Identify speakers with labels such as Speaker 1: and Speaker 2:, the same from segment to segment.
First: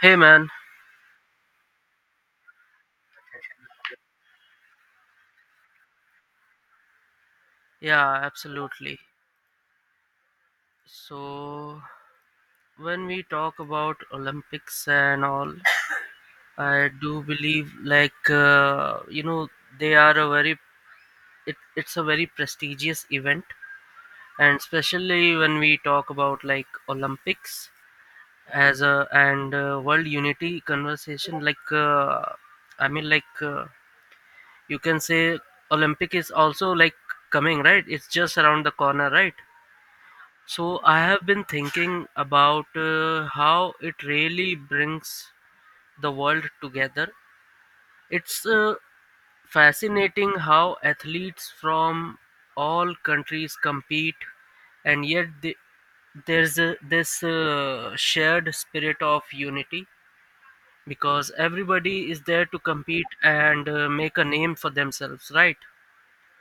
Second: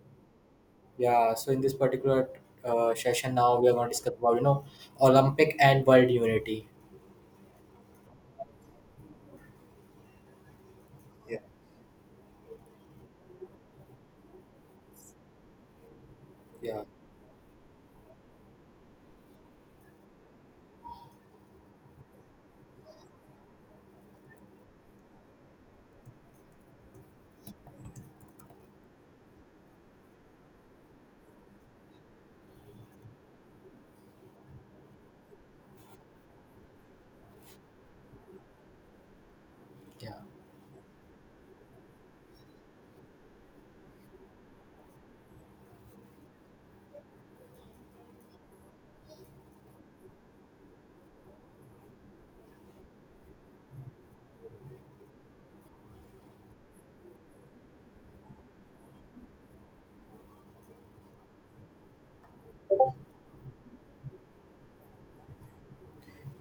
Speaker 1: Hey man,
Speaker 2: Yeah, so in this particular session now we are going to discuss about Olympic and world unity.
Speaker 1: yeah, absolutely.
Speaker 2: Yeah.
Speaker 1: So, when we talk about Olympics and all,
Speaker 2: Yeah,
Speaker 1: I do believe like they are a very it, it's a very prestigious event, and especially when we talk about like Olympics as a and world unity conversation, like I mean, like you can say Olympic is also like coming, right? It's just around the corner, right?
Speaker 2: yeah,
Speaker 1: So I have been thinking about how it really brings the world together. It's fascinating how athletes from all countries compete, and yet there's this shared spirit of unity, because everybody is there to compete and make a name for themselves, right?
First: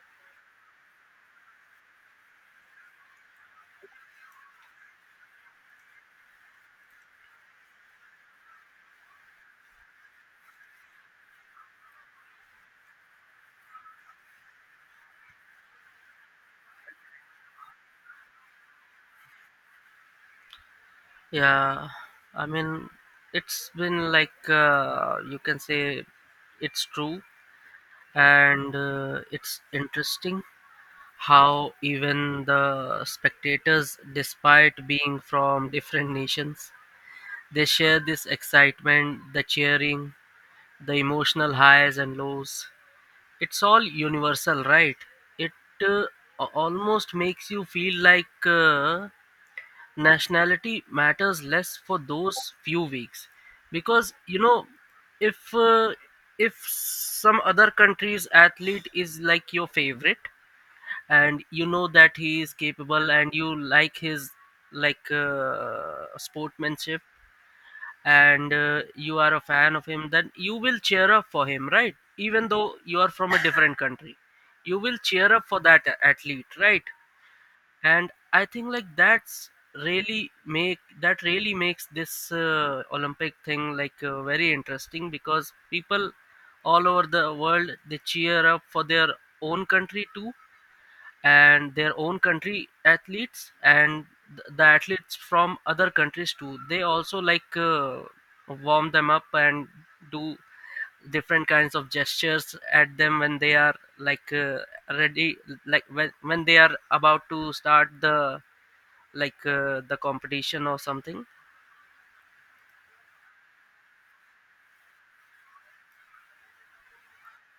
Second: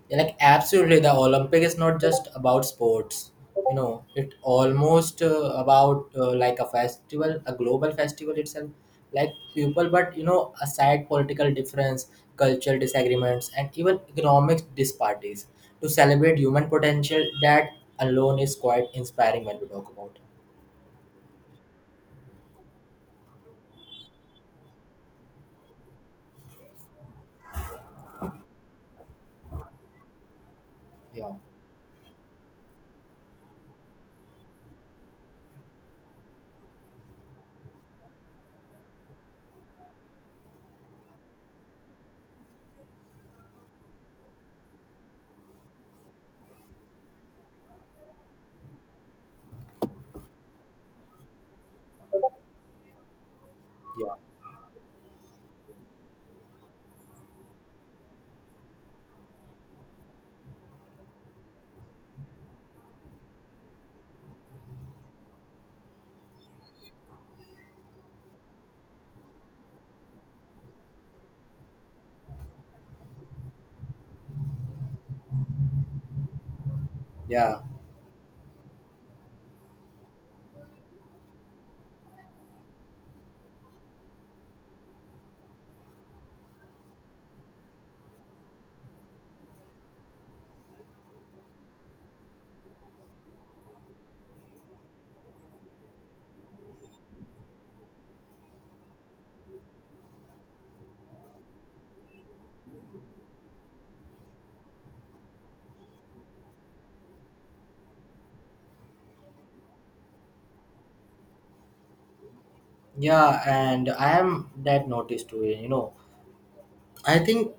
Speaker 2: yeah. Like absolutely, the Olympic is not just about sports. You know, it almost about like a festival, a global festival itself. Like people, but you know, aside political difference, cultural disagreements, and even economic disparities, to celebrate human potential, that alone is quite inspiring when we talk about it.
Speaker 1: Yeah, I mean, it's been like you can say it's true, and it's interesting
Speaker 2: Yeah,
Speaker 1: how even the spectators, despite being from different nations, they share this excitement, the cheering, the emotional highs and lows. It's all universal, right? It uh, almost makes you feel like nationality matters less for those few weeks,
Speaker 2: yeah,
Speaker 1: because you know, if uh, if some other country's athlete is like your favorite, and you know that he is capable, and you like his like sportsmanship, and you are a fan of him, then you will cheer up for him, right? Even though you are from a different country, you will cheer up for that athlete, right?
Speaker 2: yeah.
Speaker 1: And I think like that's really make that really makes this olympic thing like very interesting, because people all over the world, they cheer up for their own country too, and their own country athletes, and the athletes from other countries too, they also like warm them up and do different kinds of gestures at them when they are like ready, like when they are about to start the competition or something.
Speaker 2: Yeah, and I am that noticed too. You know, I think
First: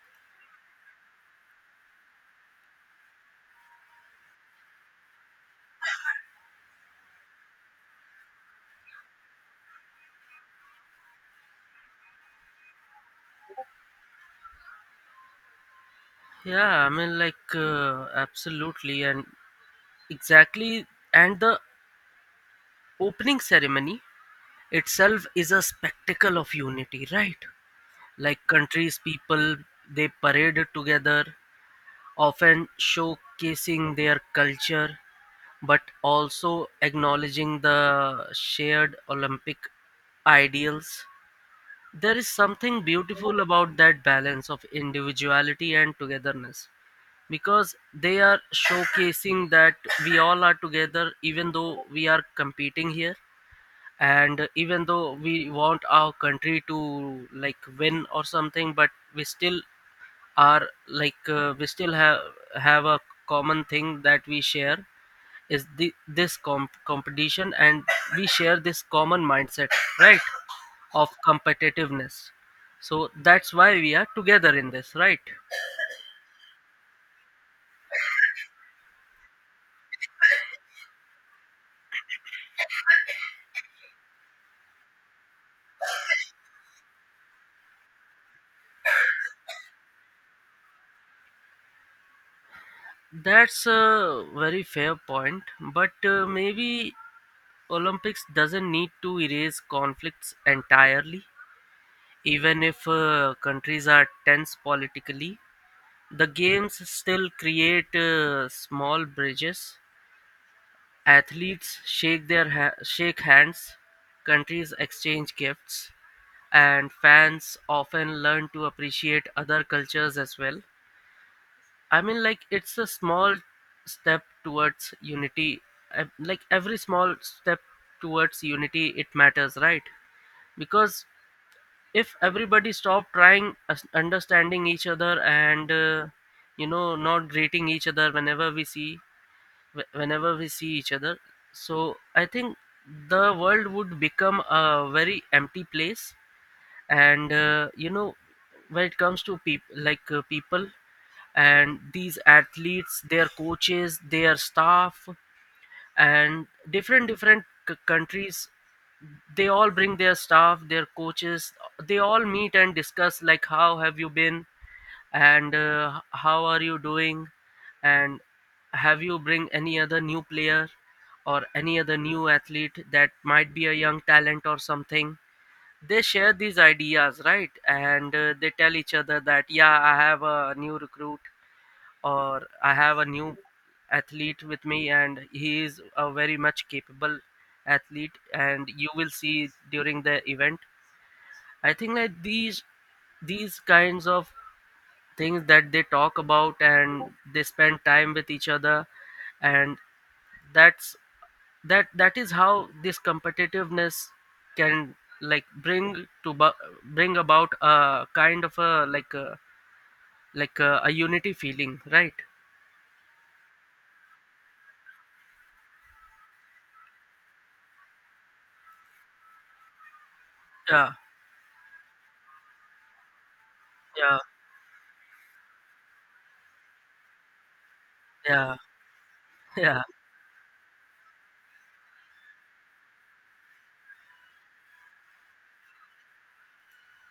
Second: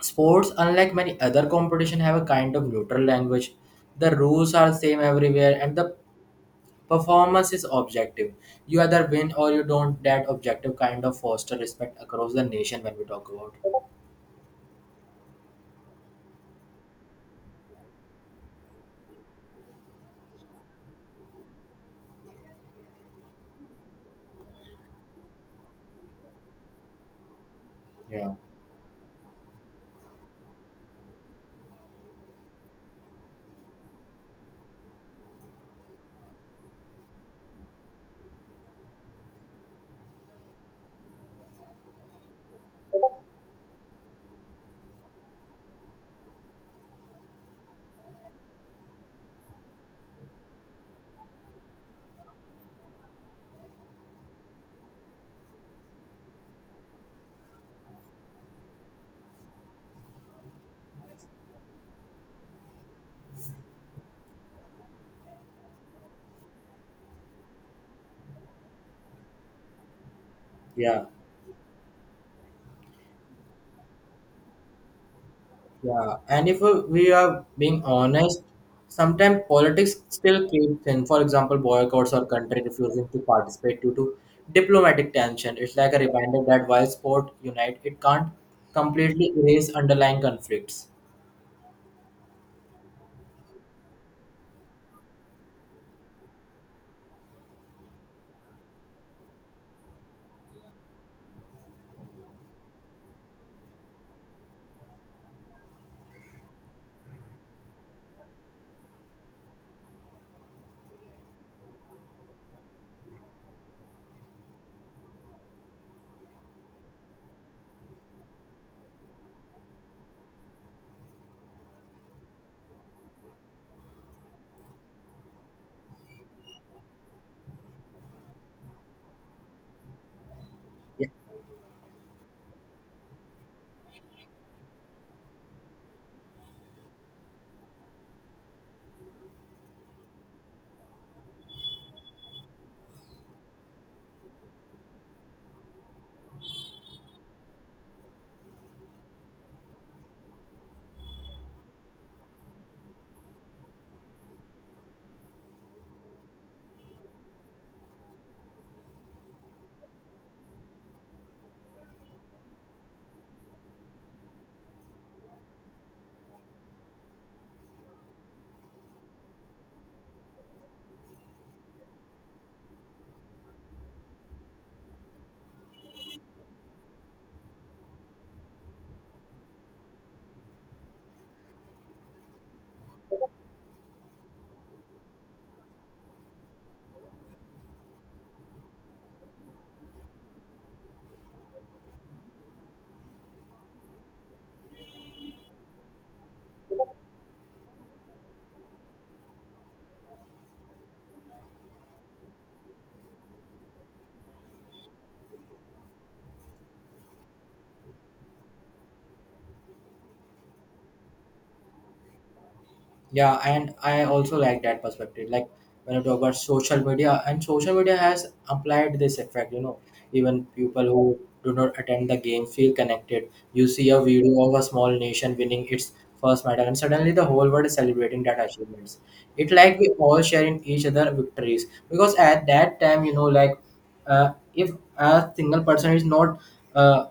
Speaker 2: sports, unlike many other competition, have a kind of neutral language. The rules are same everywhere, and the performance is objective. You either win or you don't. That objective kind of foster respect across the nation when we talk about.
Speaker 1: Yeah, I mean, like absolutely, and exactly, and the opening ceremony itself is a spectacle of unity, right?
Speaker 2: Yeah,
Speaker 1: Like countries, people, they parade together, often showcasing their culture, but also acknowledging the shared olympic ideals. There is something beautiful about that balance of individuality and togetherness, because they are showcasing that we all are together even though we are competing here, and even though we want our country to like win or something, but we still are like uh, we still have have a common thing that we share, is this competition, and we share this common mindset, right,
Speaker 2: yeah.
Speaker 1: of competitiveness. So that's why we are together in this, right?
Speaker 2: Yeah, and if we are being honest, sometimes politics still creeps in. For example, boycotts or country refusing to participate due to diplomatic tension. It's like a reminder that while sport unite, it can't completely erase underlying conflicts.
Speaker 1: That's a very fair point, but maybe Olympics doesn't need to erase conflicts entirely. Even if countries are tense politically, the games still create small bridges. Athletes shake hands, countries exchange gifts, and fans often learn to appreciate other cultures as well. I mean, like it's a small step towards unity. Like every small step towards unity, it matters, right? Because if everybody stop trying understanding each other, and you know, not greeting each other whenever we see, whenever we see each other, so I think the world would become a very empty place. And you know, when it comes to people, like people and these athletes, their coaches, their staff, and different countries, they all bring their staff, their coaches, they all meet and discuss, like, how have you been, and how are you doing, and have you bring any other new player or any other new athlete that might be a young talent or something. They share these ideas, right? And they tell each other that, yeah, I have a new recruit, or I have a new athlete with me, and he is a very much capable athlete, and you will see during the event. I think like these kinds of things that they talk about, and they spend time with each other, and that's that that is how this competitiveness can like bring about a kind of a unity feeling, right?
Speaker 2: Yeah, and I also like that perspective. Like when you talk about social media, and social media has applied this effect. You know, even people
Speaker 1: Yeah,
Speaker 2: who do not attend the game feel connected. You see a
Speaker 1: yeah,
Speaker 2: video of a small nation winning its first medal, and suddenly the whole world is celebrating that
Speaker 1: yeah,
Speaker 2: achievements. It like
Speaker 1: yeah,
Speaker 2: we all share in each other victories because at that time, you know, like if a single person is not uh,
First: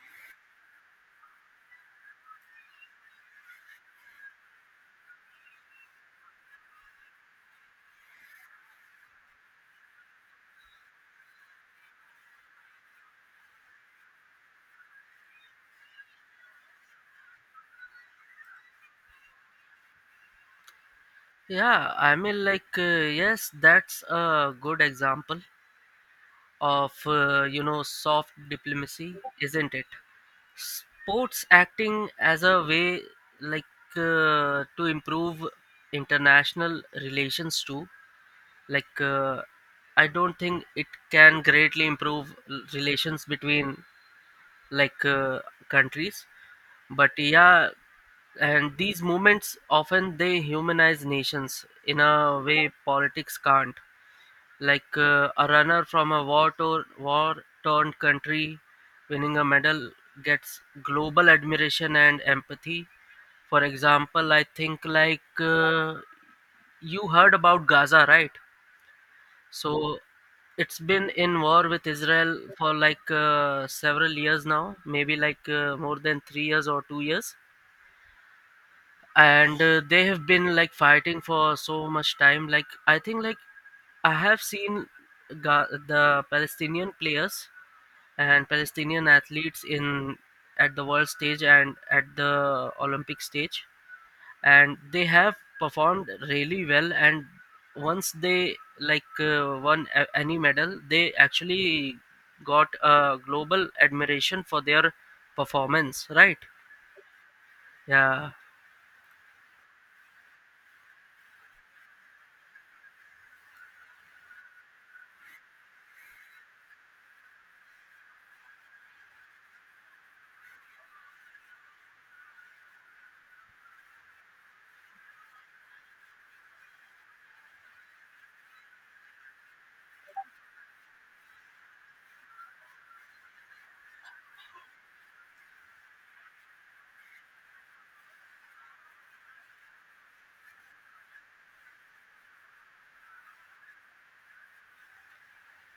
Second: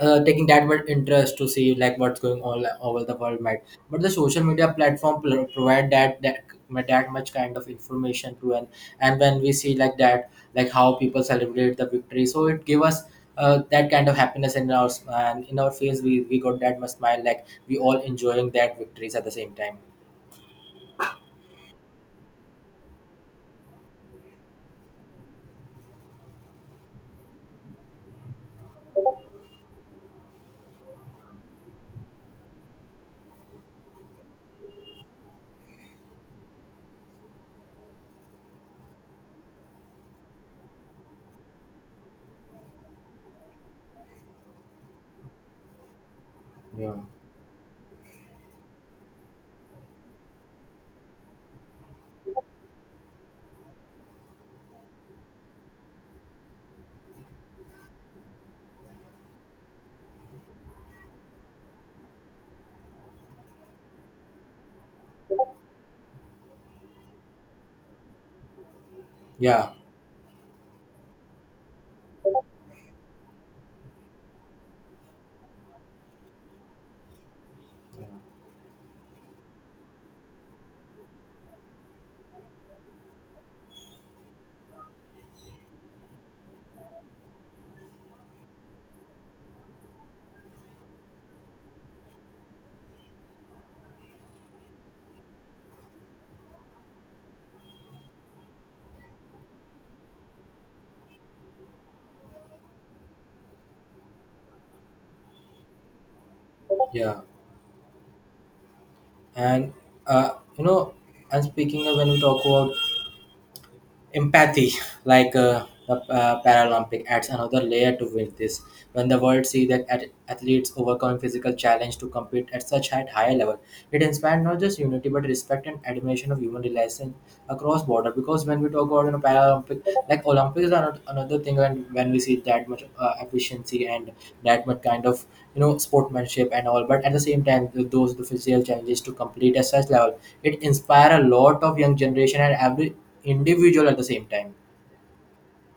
Speaker 2: taking that much interest to see like what's going on, like over the world mate. But the social media platform provide that much kind of information to an, and when we see like that, like how people celebrate the victory, so it give us that kind of happiness in our s- and in our face. We got that much smile, like we all enjoying that victories at the same time.
Speaker 1: yeah, I mean, like yes, that's a good example of you know, soft diplomacy, isn't it? Sports acting as a way, like to improve international relations too. Like I don't think it can greatly improve relations between like countries,
Speaker 2: Yeah,
Speaker 1: but yeah. And these movements often, they humanize nations in a way politics can't. Like a runner from a war torn country winning a medal gets global admiration and empathy. For example, I think like you heard about Gaza, right?
Speaker 2: yeah,
Speaker 1: So it's been in war with Israel for like several years now, maybe like more than 3 years or 2 years. And they have been like fighting for so much time. Like, I think like I have seen, the Palestinian players and Palestinian athletes in, at the world stage and at the Olympic stage, and they have performed really well, and once they like won any medal, they actually got a global admiration for their performance, right?
Speaker 2: yeah.
Speaker 1: Yeah.
Speaker 2: And uh, you know, and speaking of when we talk about empathy, like the paralympic adds another layer to with this. When the world see that athletes overcome physical challenge to compete at such higher level, it inspired not just unity but respect and admiration of human realization across border. Because when we talk about, you know, Paralympic, like Olympics are not another thing, and when we see that much efficiency and that much kind of, you know, sportsmanship and all. But at the same time, those the physical challenges to complete at such level, it inspire a lot of young generation and every individual at the same time.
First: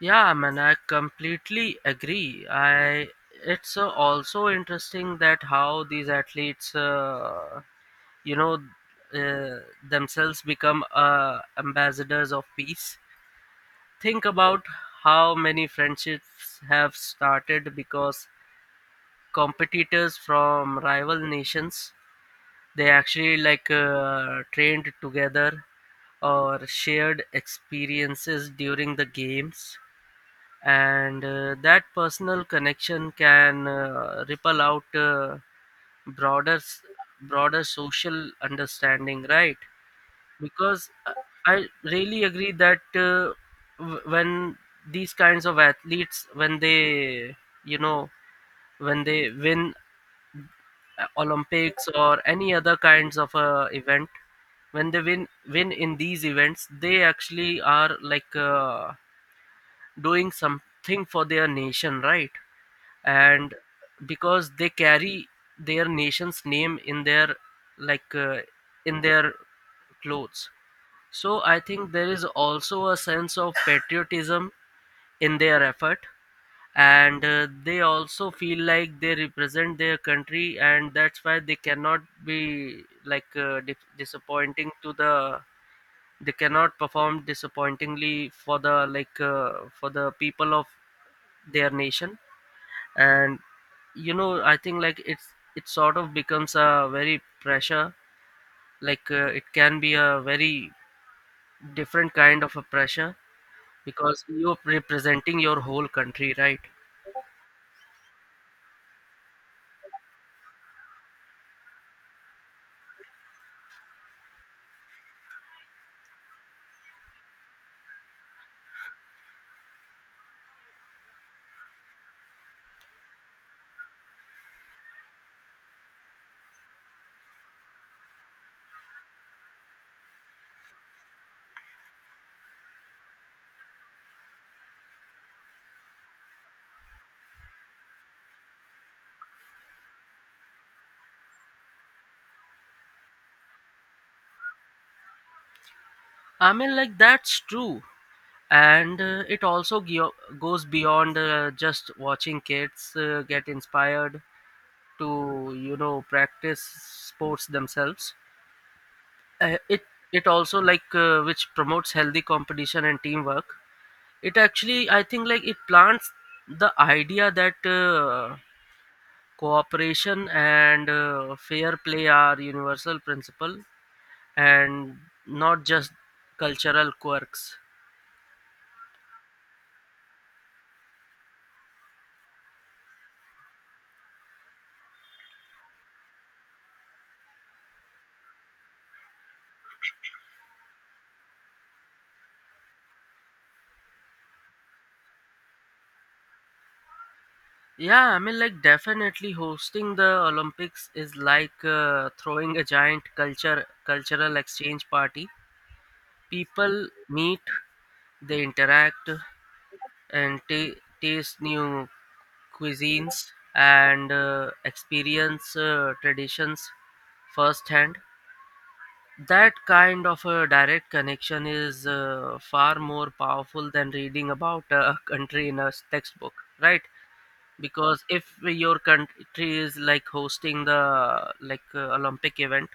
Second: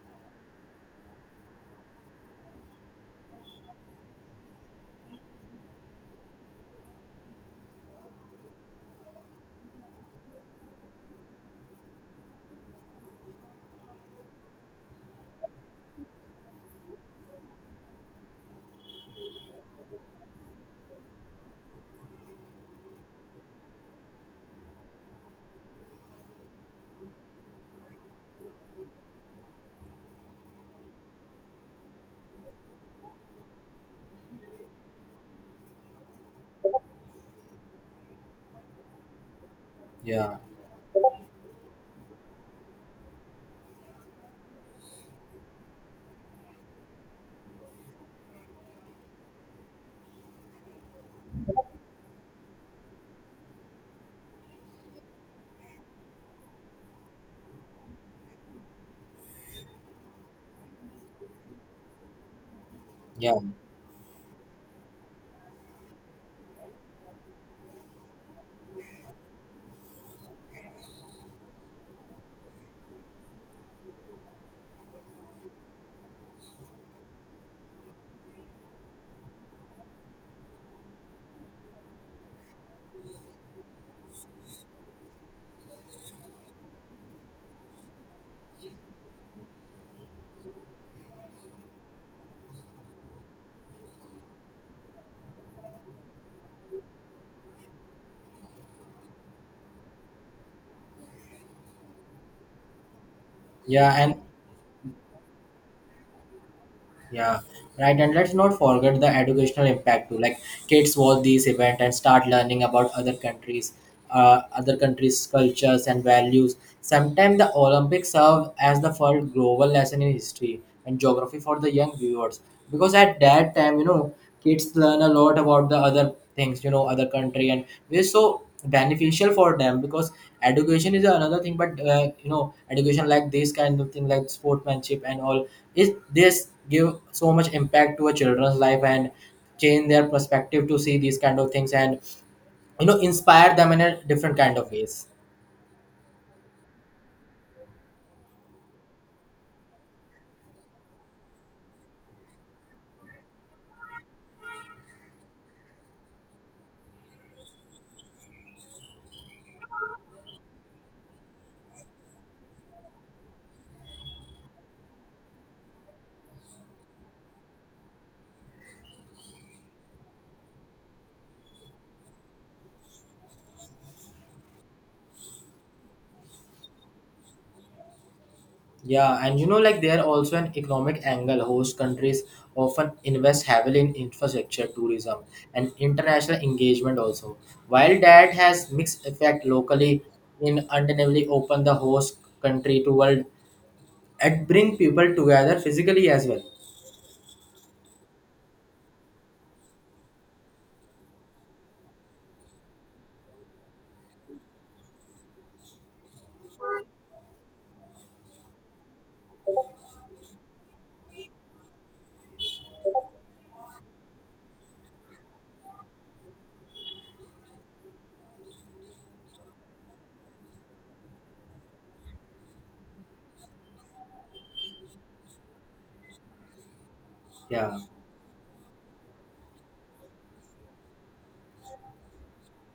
Speaker 1: Yeah man, I completely agree. I It's also interesting that how these athletes you know, uh, themselves become ambassadors of peace. Think about how many friendships have started because competitors from rival nations, they actually like trained together or shared experiences during the games. And that personal connection can ripple out broader s- broader social understanding, right?
Speaker 2: Yeah,
Speaker 1: Because I really agree that when these kinds of athletes, when they, you know, when they win olympics or any other kinds of event, when they win in these events, they actually are like doing something for their nation, right?
Speaker 2: yeah,
Speaker 1: And because they carry their nation's name in their, like in their clothes. So I think there is also a sense of patriotism in their effort, and they also feel like they represent their country, and that's why they cannot be like disappointing to the. They cannot perform disappointingly for the like for the people of their nation, and, you know, I think like it sort of becomes a very pressure. Like it can be a very different kind of a pressure,
Speaker 2: yeah, and
Speaker 1: because you're representing your whole country, right?
Speaker 2: yeah, right. And let's not forget the educational impact too. Like kids watch these event and start learning about other countries' cultures and values. Sometimes the Olympics serve as the first global lesson in history and geography for the young viewers, because at that time, you know, kids learn a lot about the other things, you know, other country, and we're so beneficial for them. Because education is another thing, but you know, education like this kind of thing like sportsmanship and all is this give so much impact to a children's life and change their perspective to see these kind of things and, you know, inspire them in a different kind of ways.
Speaker 1: I mean, like that's true. And it also goes beyond just watching kids get inspired to, you know, practice sports themselves. uh, it it also, like which promotes healthy competition and teamwork. It actually, I think like, it plants the idea that cooperation and fair play are universal principle, and not just cultural quirks.
Speaker 2: Yeah, and you know, like there also an economic angle. Host countries often invest heavily in infrastructure, tourism, and international engagement also. While that has mixed effect locally, in undeniably open the host country to world and bring people together physically as well.
Speaker 1: Yeah, I mean, like, definitely hosting the Olympics is like throwing a giant culture cultural exchange party. People meet, they interact, and ta taste new cuisines, and experience traditions firsthand. That kind of a direct connection is far more powerful than reading about a country in a textbook, right?
Speaker 2: Yeah.
Speaker 1: Because if your country is like hosting the like Olympic event,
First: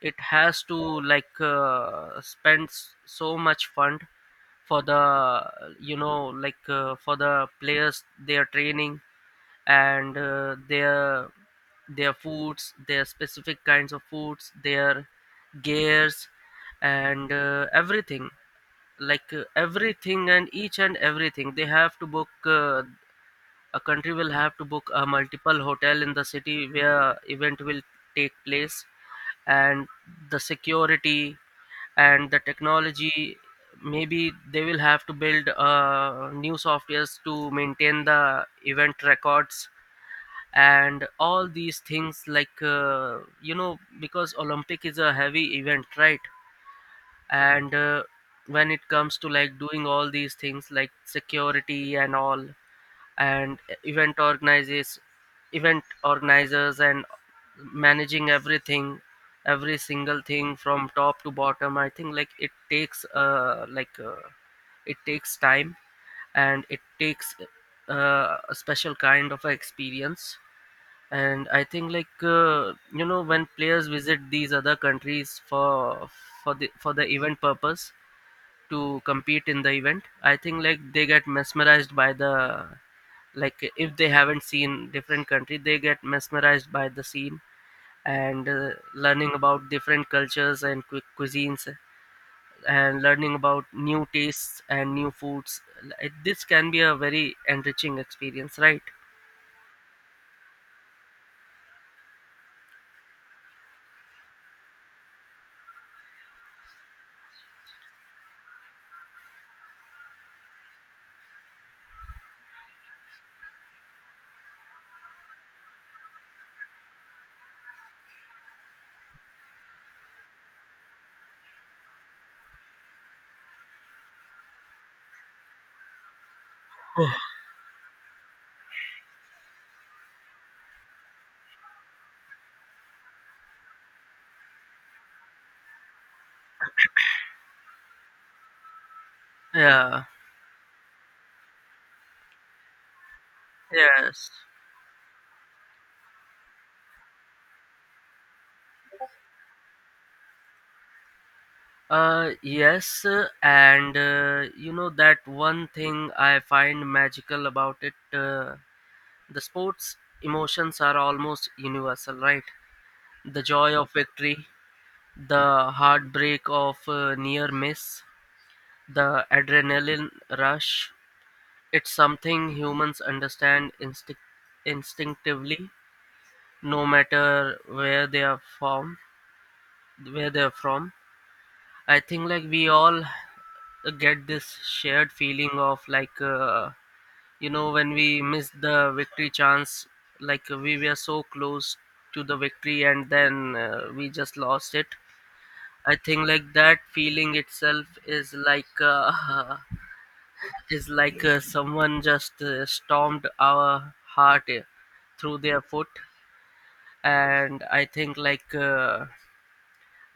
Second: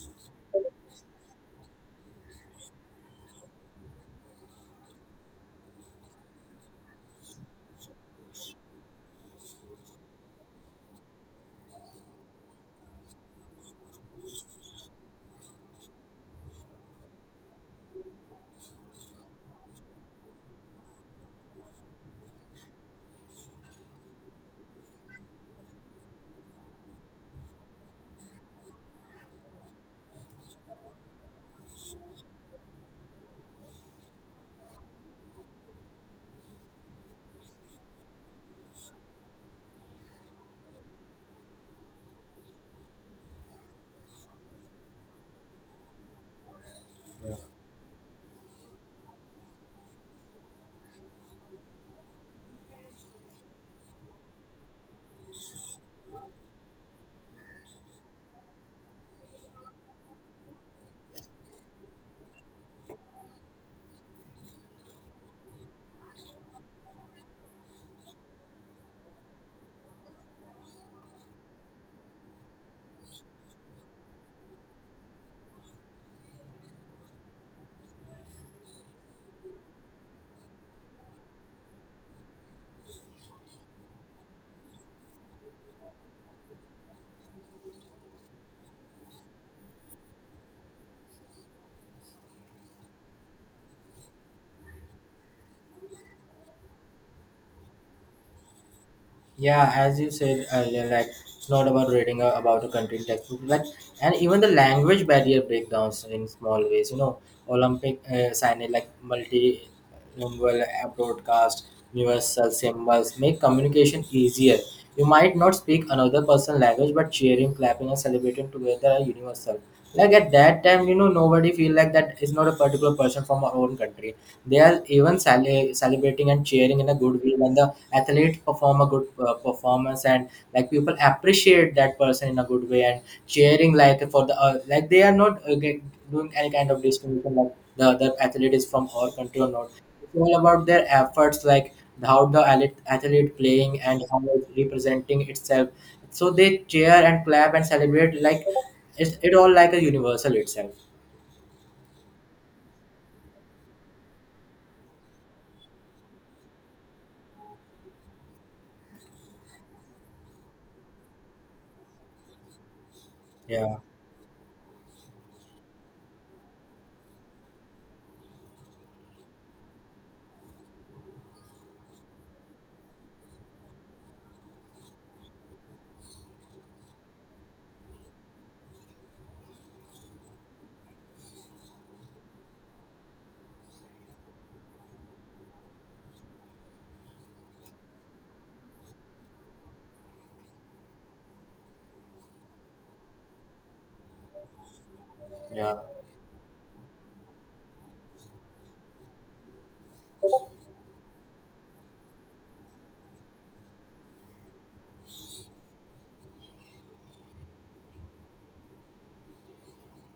Speaker 1: it has to, like spend so much fund for the you know like for the players, their training, and their foods, their specific kinds of foods, their gears, and everything. Like everything, and each and everything, they have to book. A country will have to book a multiple hotel in the city where event will take place, and the security and the technology. Maybe they will have to build new softwares to maintain the event records, and all these things, like you know, because olympic is a heavy event, right? And when it comes to like doing all these things, like security and all, and event organizers event organizers, and managing everything, every single thing from top to bottom, I think like it takes, it takes time, and it takes a special kind of experience. And I think like you know, when players visit these other countries for for the event purpose, to compete in the event, I think like they get mesmerized by the, like, if they haven't seen different country, they get mesmerized by the scene, and learning about different cultures and cuisines, and learning about new tastes and new foods. Like, this can be a very enriching experience, right?
Speaker 2: Yeah, as you said earlier, like it's not about reading about a country in textbook, like, and even the language barrier breakdowns in small ways. You know, Olympic signage like multilingual broadcast, universal symbols make communication easier. You might not speak another person's language, but cheering, clapping, and celebrating together are universal. Like at that time, you know, nobody feel like that is not a particular person from our own country. They are even celebrating and cheering in a good way when the athlete perform a good performance, and like people appreciate that person in a good way. And cheering like for the like they are not doing any kind of discrimination like the other athlete is from our country or not.
Speaker 1: Yeah.
Speaker 2: It's all about their efforts, like how the athlete playing and how
Speaker 1: Yes.
Speaker 2: it's representing itself. So they cheer and clap and celebrate, like it's it all like a universal itself.
Speaker 1: Yes, and you know, that one thing I find magical about it, the sports emotions are almost universal, right? The joy
Speaker 2: Yeah,
Speaker 1: of victory, the heartbreak of near miss, the adrenaline rush. It's something humans understand instinctively, no matter where they are from. Where they are from, I think we all get this shared feeling of you know when we missed the victory chance we were so close to the victory and then we just lost it.
Speaker 2: yeah,
Speaker 1: I think that feeling itself is is someone just stormed our heart through their foot. And I think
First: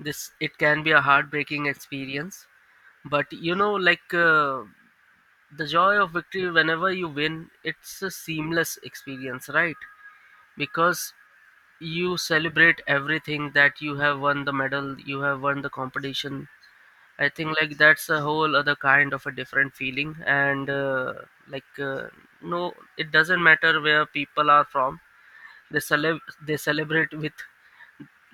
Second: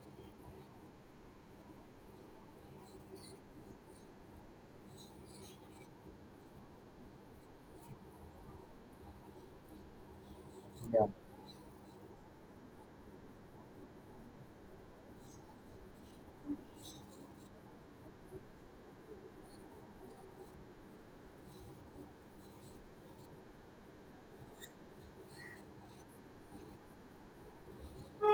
Speaker 1: this it can be a heartbreaking experience. But you know the joy of victory whenever you win, it's a seamless experience, right?
Speaker 2: yeah.
Speaker 1: Because you celebrate everything that you have won, the medal, you have won the competition. I think that's a whole other kind of a different feeling. And like uh, no, it doesn't matter where people are from, they celeb they celebrate with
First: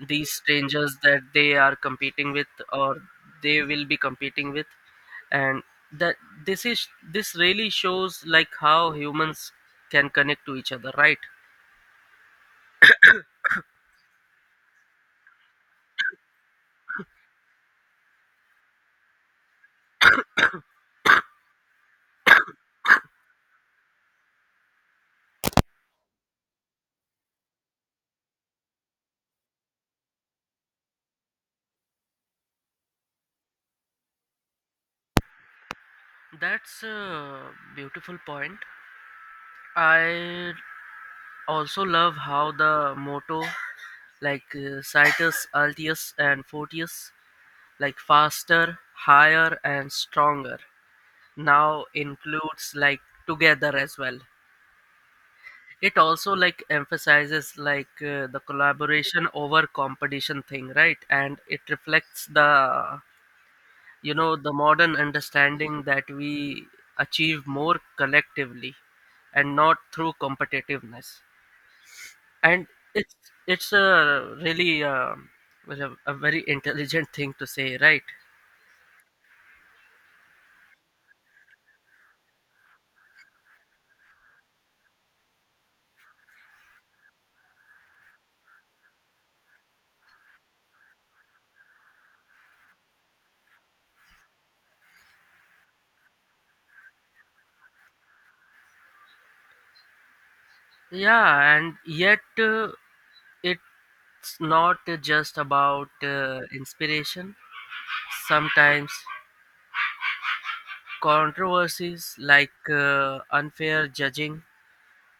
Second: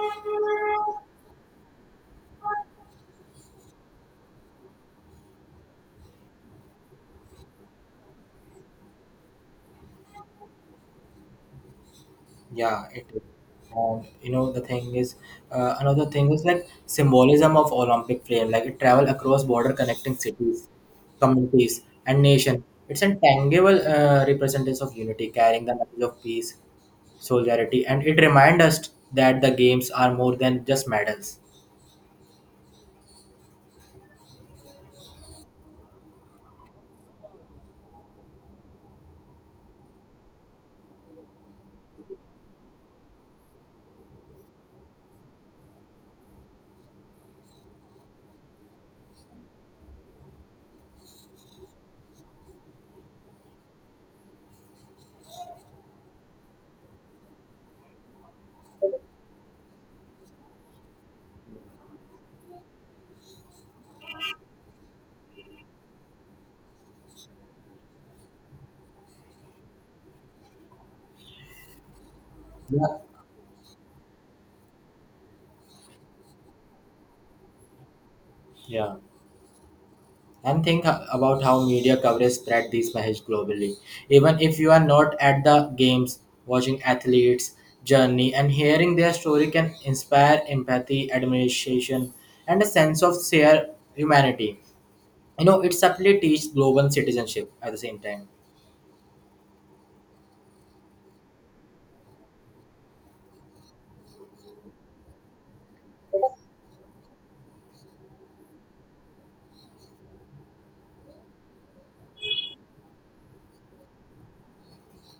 Speaker 1: these strangers that they are competing with, or they will be competing with. And that this is this really shows like how humans can connect to each other, right?
Speaker 2: Yeah, it is. And you know, the thing is, another thing is like symbolism of Olympic flame, like it travel across border connecting cities, communities, and nation. It's a tangible representation of unity, carrying the message of peace, solidarity, and it reminds us that the games are more than just medals.
Speaker 1: That's a beautiful point. I also love how the motto, Citus, Altius, and Fortius, like faster, higher, and stronger, now includes like together as well. It also like emphasizes the collaboration over competition thing, right? And it reflects the, you know, the modern understanding that we achieve more collectively and not through competitiveness. And
Speaker 2: Yeah.
Speaker 1: it's it's a really was a very intelligent thing to say, right?
Speaker 2: Yeah. And think about how media coverage spread these messages globally. Even if you are not at the games, watching athletes' journey and hearing their story can inspire empathy, admiration, and a sense of shared humanity. You know, it subtly teaches global citizenship at the same time.
Speaker 1: Yeah, and yet it's not just about inspiration. Sometimes controversies like unfair judging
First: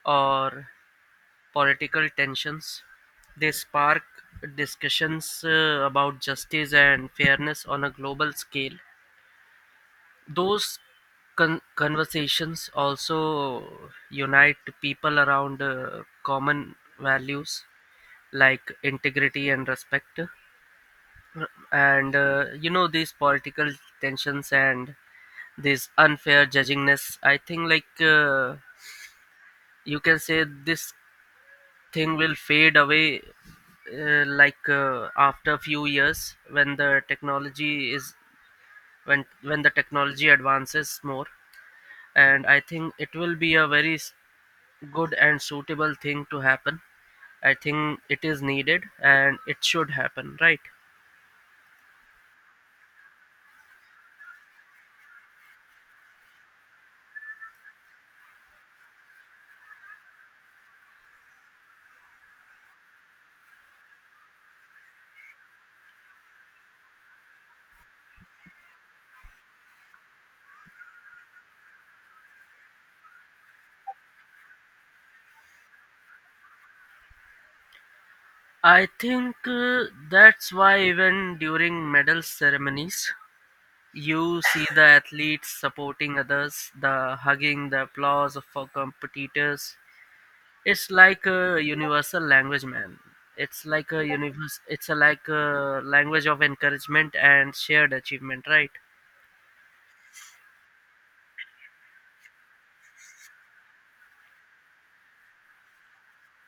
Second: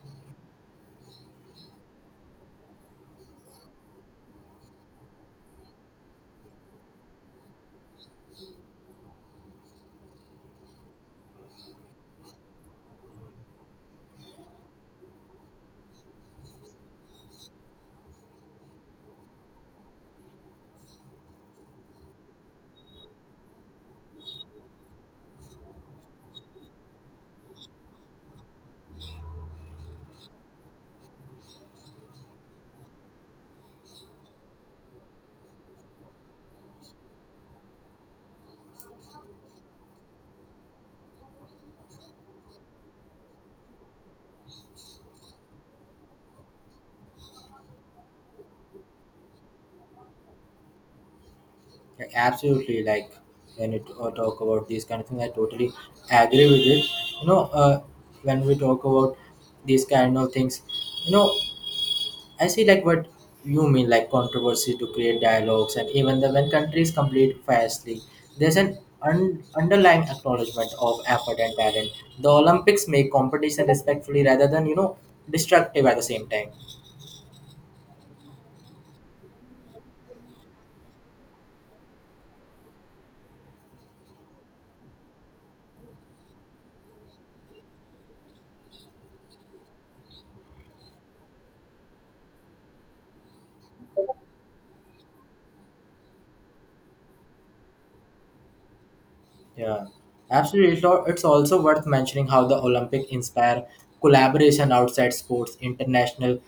Speaker 1: or political tensions, they spark discussions about justice and fairness on a global scale. Those conversations also unite people around common values like integrity and respect. And you know, these political tensions and this unfair judgingness, I think, you can say this thing will fade away after a few years when the technology is when the technology advances more. And I think it will be a very good and suitable thing to happen. I think it is needed and it should happen, right?
Speaker 2: Like, absolutely, like when you talk about these kind of things, I totally agree with it. You know, when we talk about these kind of things, you know, I see like what you mean, like controversy to create dialogues, and even the when countries complete fastly, there's an underlying acknowledgement of effort and talent. The Olympics make competition respectfully rather than, you know, destructive at the same time.
Speaker 1: I think that's why even during medal ceremonies you see the athletes supporting others, the hugging, the applause of for competitors. It's like a universal language, man. It's like a universe. It's a like a language of encouragement and shared achievement, right?
Speaker 2: Yeah, absolutely. It's also worth mentioning how the Olympic inspire collaboration outside sports, international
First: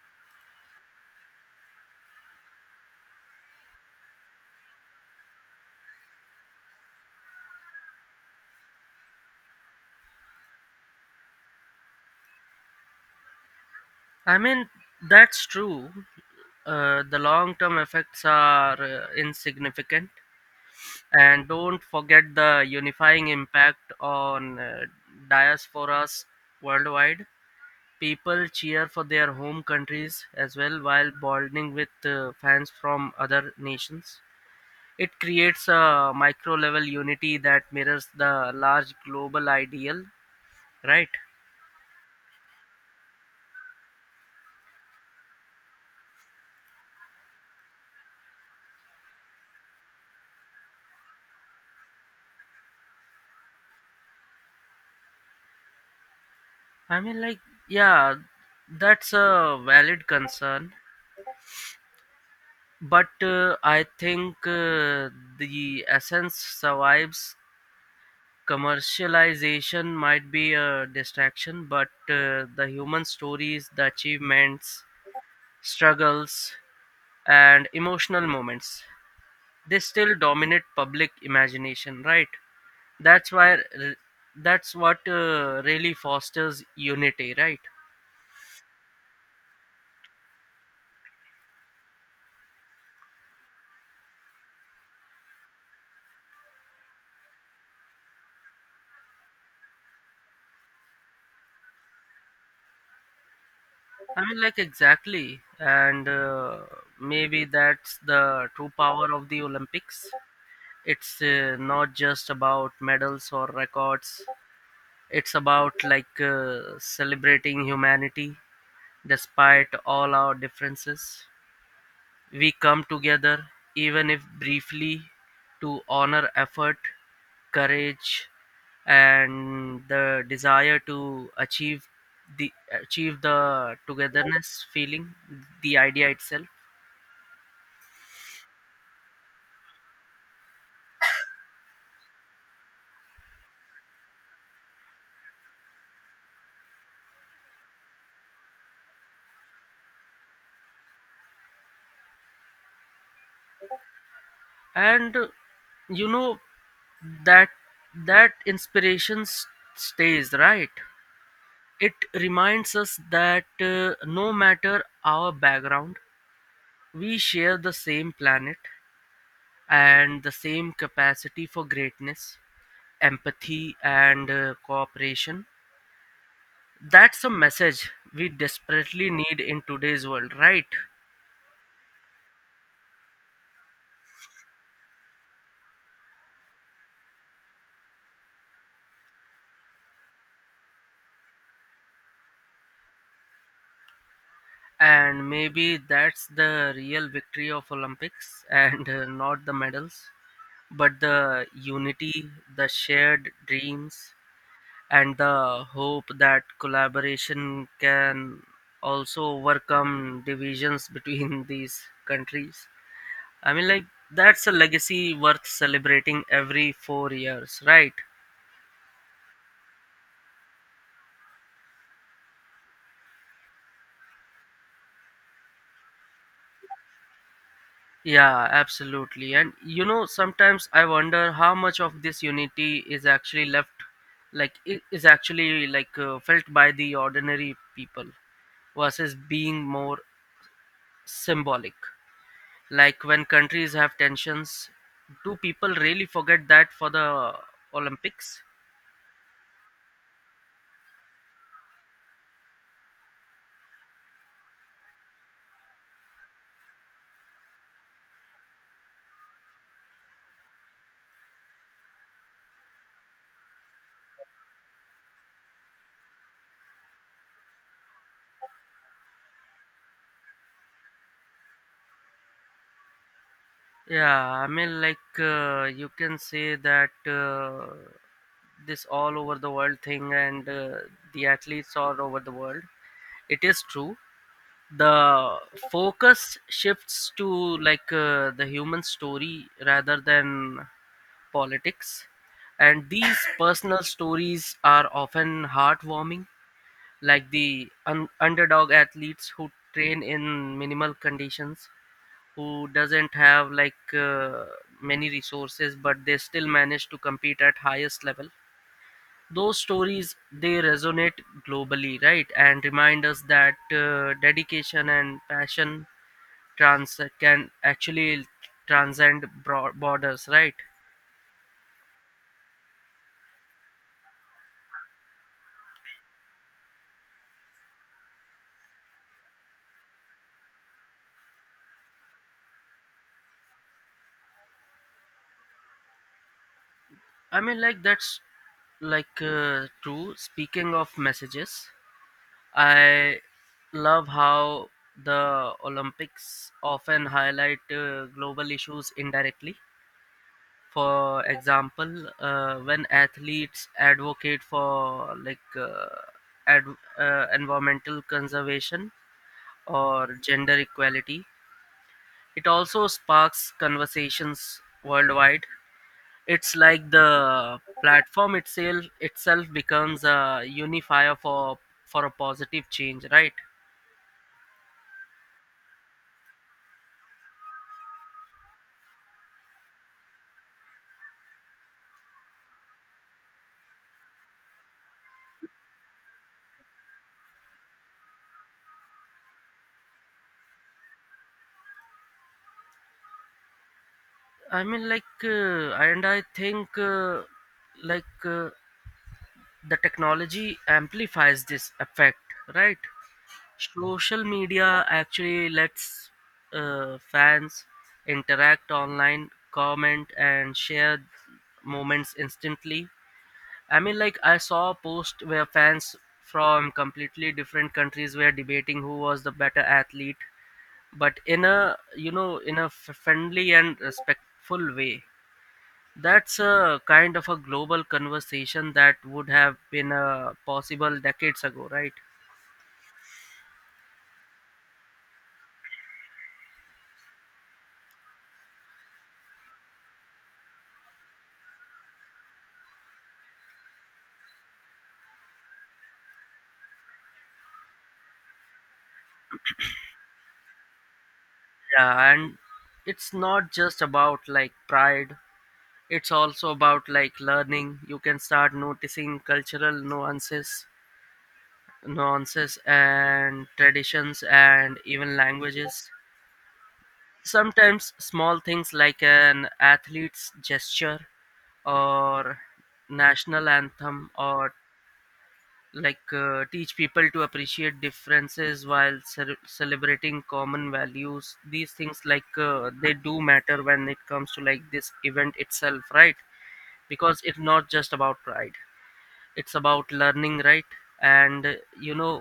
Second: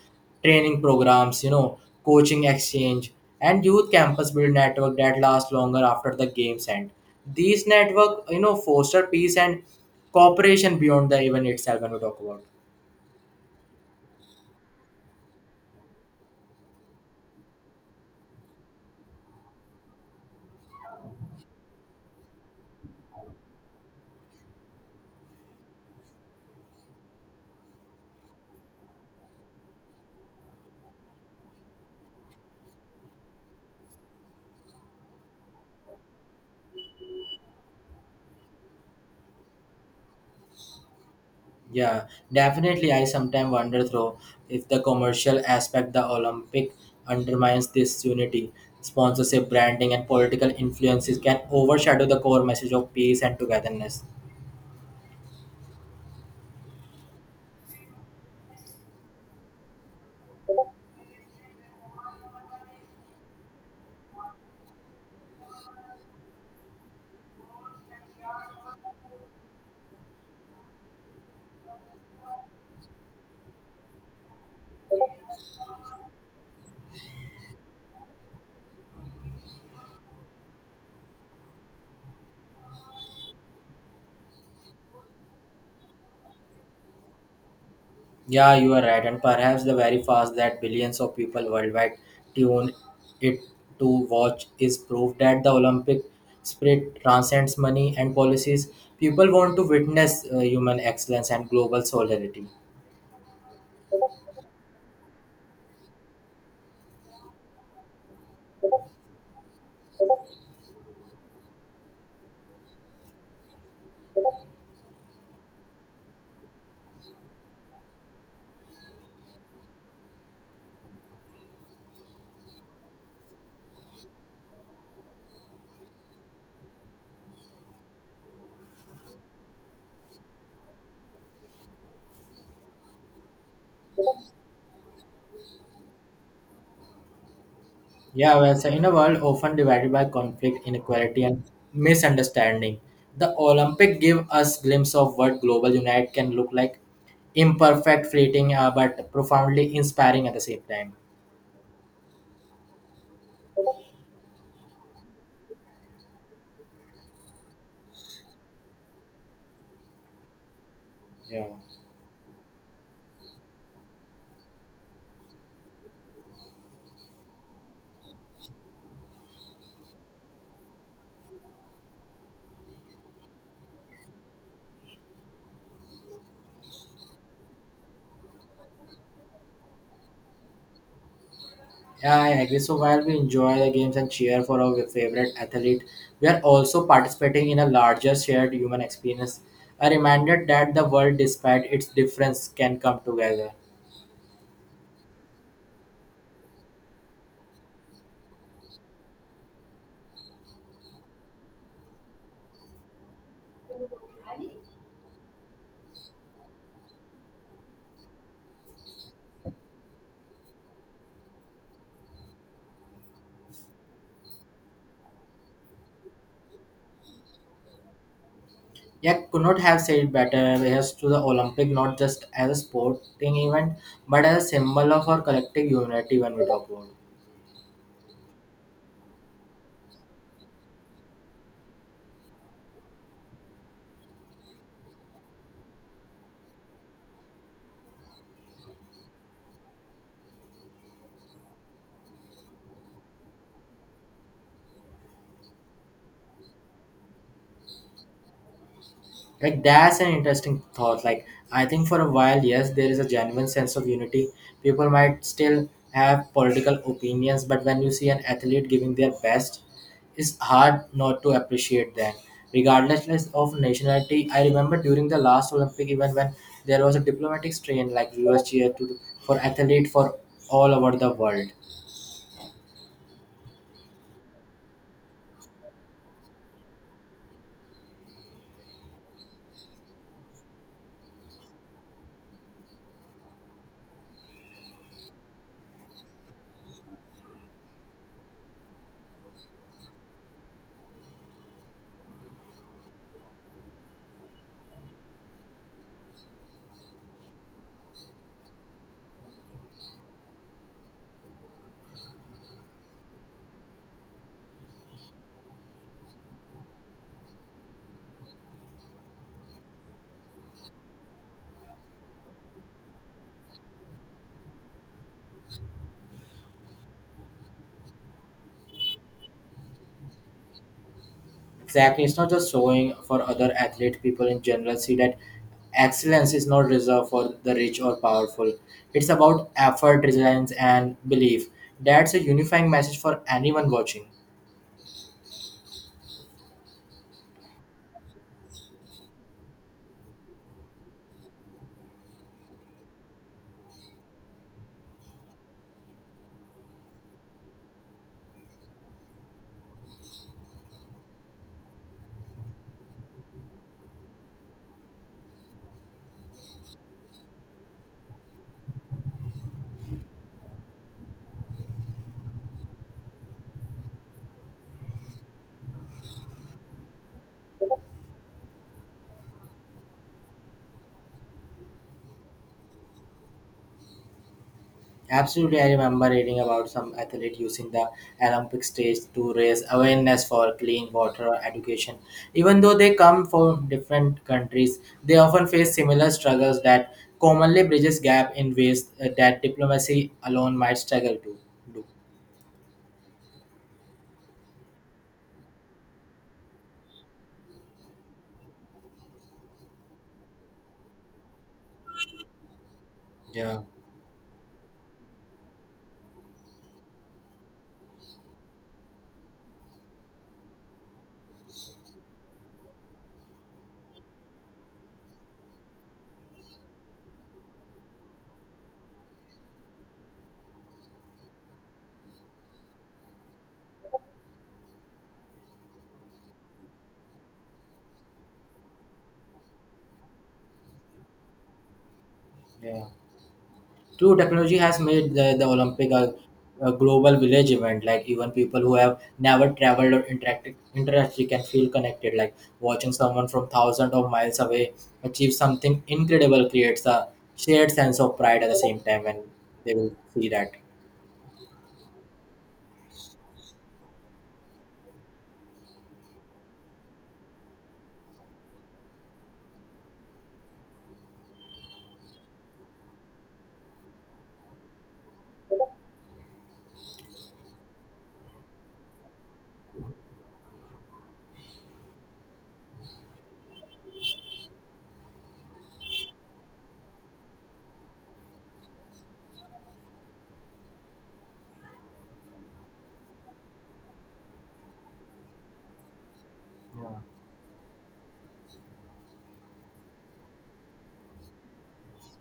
Speaker 2: training programs, you know, coaching exchange, and youth campus build network that last longer after the games end. These network, you know, foster peace and cooperation beyond the event itself when we talk about.
Speaker 1: I mean, that's true. The long-term effects are insignificant, and don't forget the unifying impact on diasporas worldwide. People cheer for their home countries as well while bonding with fans from other nations. It creates a micro level unity that mirrors the large global ideal, right?
Speaker 2: Yeah, definitely. I sometimes wonder though if the commercial aspect the Olympic undermines this unity. Sponsorship, branding, and political influences can overshadow the core message of peace and togetherness.
Speaker 1: I mean, like, yeah, that's a valid concern, but I think the essence survives. Commercialization might be a distraction, but the human stories, the achievements, struggles, and emotional moments, they still dominate public imagination, right? That's why that's what really fosters unity, right?
Speaker 2: Yeah, you are right, and perhaps the very fact that billions of people worldwide tune it to watch is proof that the Olympic spirit transcends money and policies. People want to witness human excellence and global solidarity.
Speaker 1: I mean like exactly. And maybe that's the true power of the Olympics. It's not just about medals or records. It's about celebrating humanity despite all our differences. We come together, even if briefly, to honor effort, courage, and the desire to the achieve the togetherness feeling, the idea itself.
Speaker 2: Yeah, well, so in a world often divided by conflict, inequality, and misunderstanding, the Olympic give us glimpse of what global unite can look like. Imperfect, fleeting, but profoundly inspiring at the same time.
Speaker 1: And you know, that that inspiration stays, right.
Speaker 2: Yeah.
Speaker 1: It reminds us that no matter our background, we share the same planet and the same capacity for greatness, empathy, and cooperation. That's a message we desperately need in today's world, right?
Speaker 2: Yeah, I agree. So while we enjoy the games and cheer for our favorite athlete, we are also participating in a larger shared human experience. A reminder that the world, despite its difference, can come together.
Speaker 1: And maybe that's the real victory of Olympics and not the medals, but the unity, the shared dreams, and the hope that collaboration can also overcome divisions between these countries. I mean, like, that's a legacy worth celebrating every 4 years, right?
Speaker 2: Yet could not have said better as to the Olympic not just as a sporting event but as a symbol of our collective unity when we talk about.
Speaker 1: Yeah, absolutely. And you know, sometimes I wonder how much of this unity is actually left, like, is actually felt by the ordinary people versus being more symbolic. Like, when countries have tensions, do people really forget that for the Olympics?
Speaker 2: Like that's an interesting thought. Like, I think for a while, yes, there is a genuine sense of unity. People might still have political opinions, but when you see an athlete giving their best, it's hard not to appreciate that regardless of nationality. I remember during the last olympic event when there was a diplomatic strain, like viewers cheered for athlete for all over the world.
Speaker 1: Yeah, I mean, you can say that this all over the world thing and the athletes all over the world. It is true. The focus shifts to the human story rather than politics, and these personal stories are often heartwarming, like the underdog athletes who train in minimal conditions, who doesn't have many resources, but they still manage to compete at highest level. Those stories, they resonate globally, right, and remind us that dedication and passion trans can actually transcend broad borders, right.
Speaker 2: Exactly, it's not just showing for other athlete. People in general see that excellence is not reserved for the rich or powerful. It's about effort, resilience, and belief. That's a unifying message for anyone watching.
Speaker 1: I mean like that's true. Speaking of messages, I love how the Olympics often highlight global issues indirectly. For example, when athletes advocate for environmental conservation or gender equality, it also sparks conversations worldwide. It's like the platform itself becomes a unifier for a positive change, right?
Speaker 2: Absolutely, I remember reading about some athlete using the Olympic stage to raise awareness for clean water education. Even though they come from different countries, they often face similar struggles that commonly bridges gap in ways that diplomacy alone might struggle to do.
Speaker 1: I mean, like, and I think, like, uh, the technology amplifies this effect, right?
Speaker 2: Yeah,
Speaker 1: Social media actually lets fans interact online, comment, and share moments instantly. I mean, like, I saw a post where fans from completely different countries were debating who was the better athlete, but in a, you know, in a friendly and respectful way. That's a kind of a global conversation that would have been possible decades ago, right?
Speaker 2: yeah. True, technology has made the Olympic a global village event. Like even people who have never traveled or interacted can feel connected. Like watching someone from thousands of miles away achieve something incredible creates a shared sense of pride at the same time when they will see that.
Speaker 1: Yeah, and it's not just about like pride, it's also about like learning. You can start noticing cultural nuances and traditions and even languages. Sometimes small things like an athlete's gesture, or national anthem, or teach people to appreciate differences while cer celebrating common values. These things they do matter when it comes to like this event itself, right?
Speaker 2: Yeah.
Speaker 1: Because it's not just about pride, it's about learning, right. And you know,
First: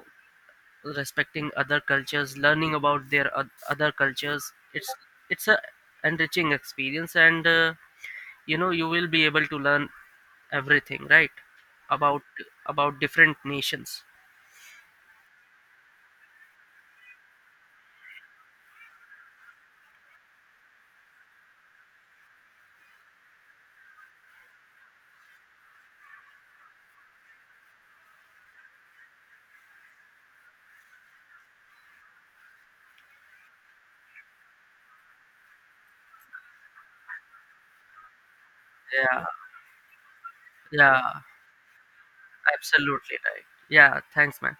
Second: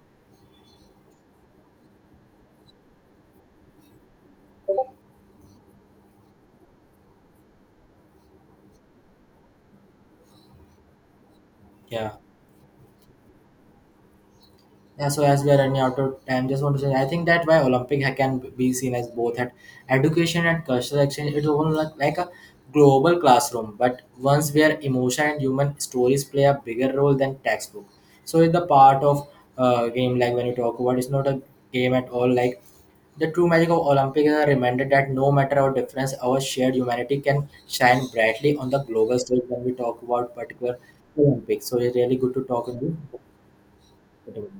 Speaker 1: respecting other cultures, learning about their other cultures, it's a enriching experience. And you know, you will be able to learn everything, right,
Speaker 2: Yeah.
Speaker 1: about about different nations.
Speaker 2: Yeah, so as we are running out of time, just want to say I think that why Olympic can be seen as both at education and cultural exchange. It's almost like a global classroom, but once where emotion and human stories play a bigger role than textbook. So it's the part of game like when you talk about, it's not a game at all. Like the true magic of Olympic is a reminder that no matter our difference, our shared humanity can shine brightly on the global
Speaker 1: Yeah,
Speaker 2: stage when we talk about particular
Speaker 1: yeah.
Speaker 2: Olympics. So it's really good to talk with
Speaker 1: Absolutely right. Yeah, thanks,
Speaker 2: you.
Speaker 1: man.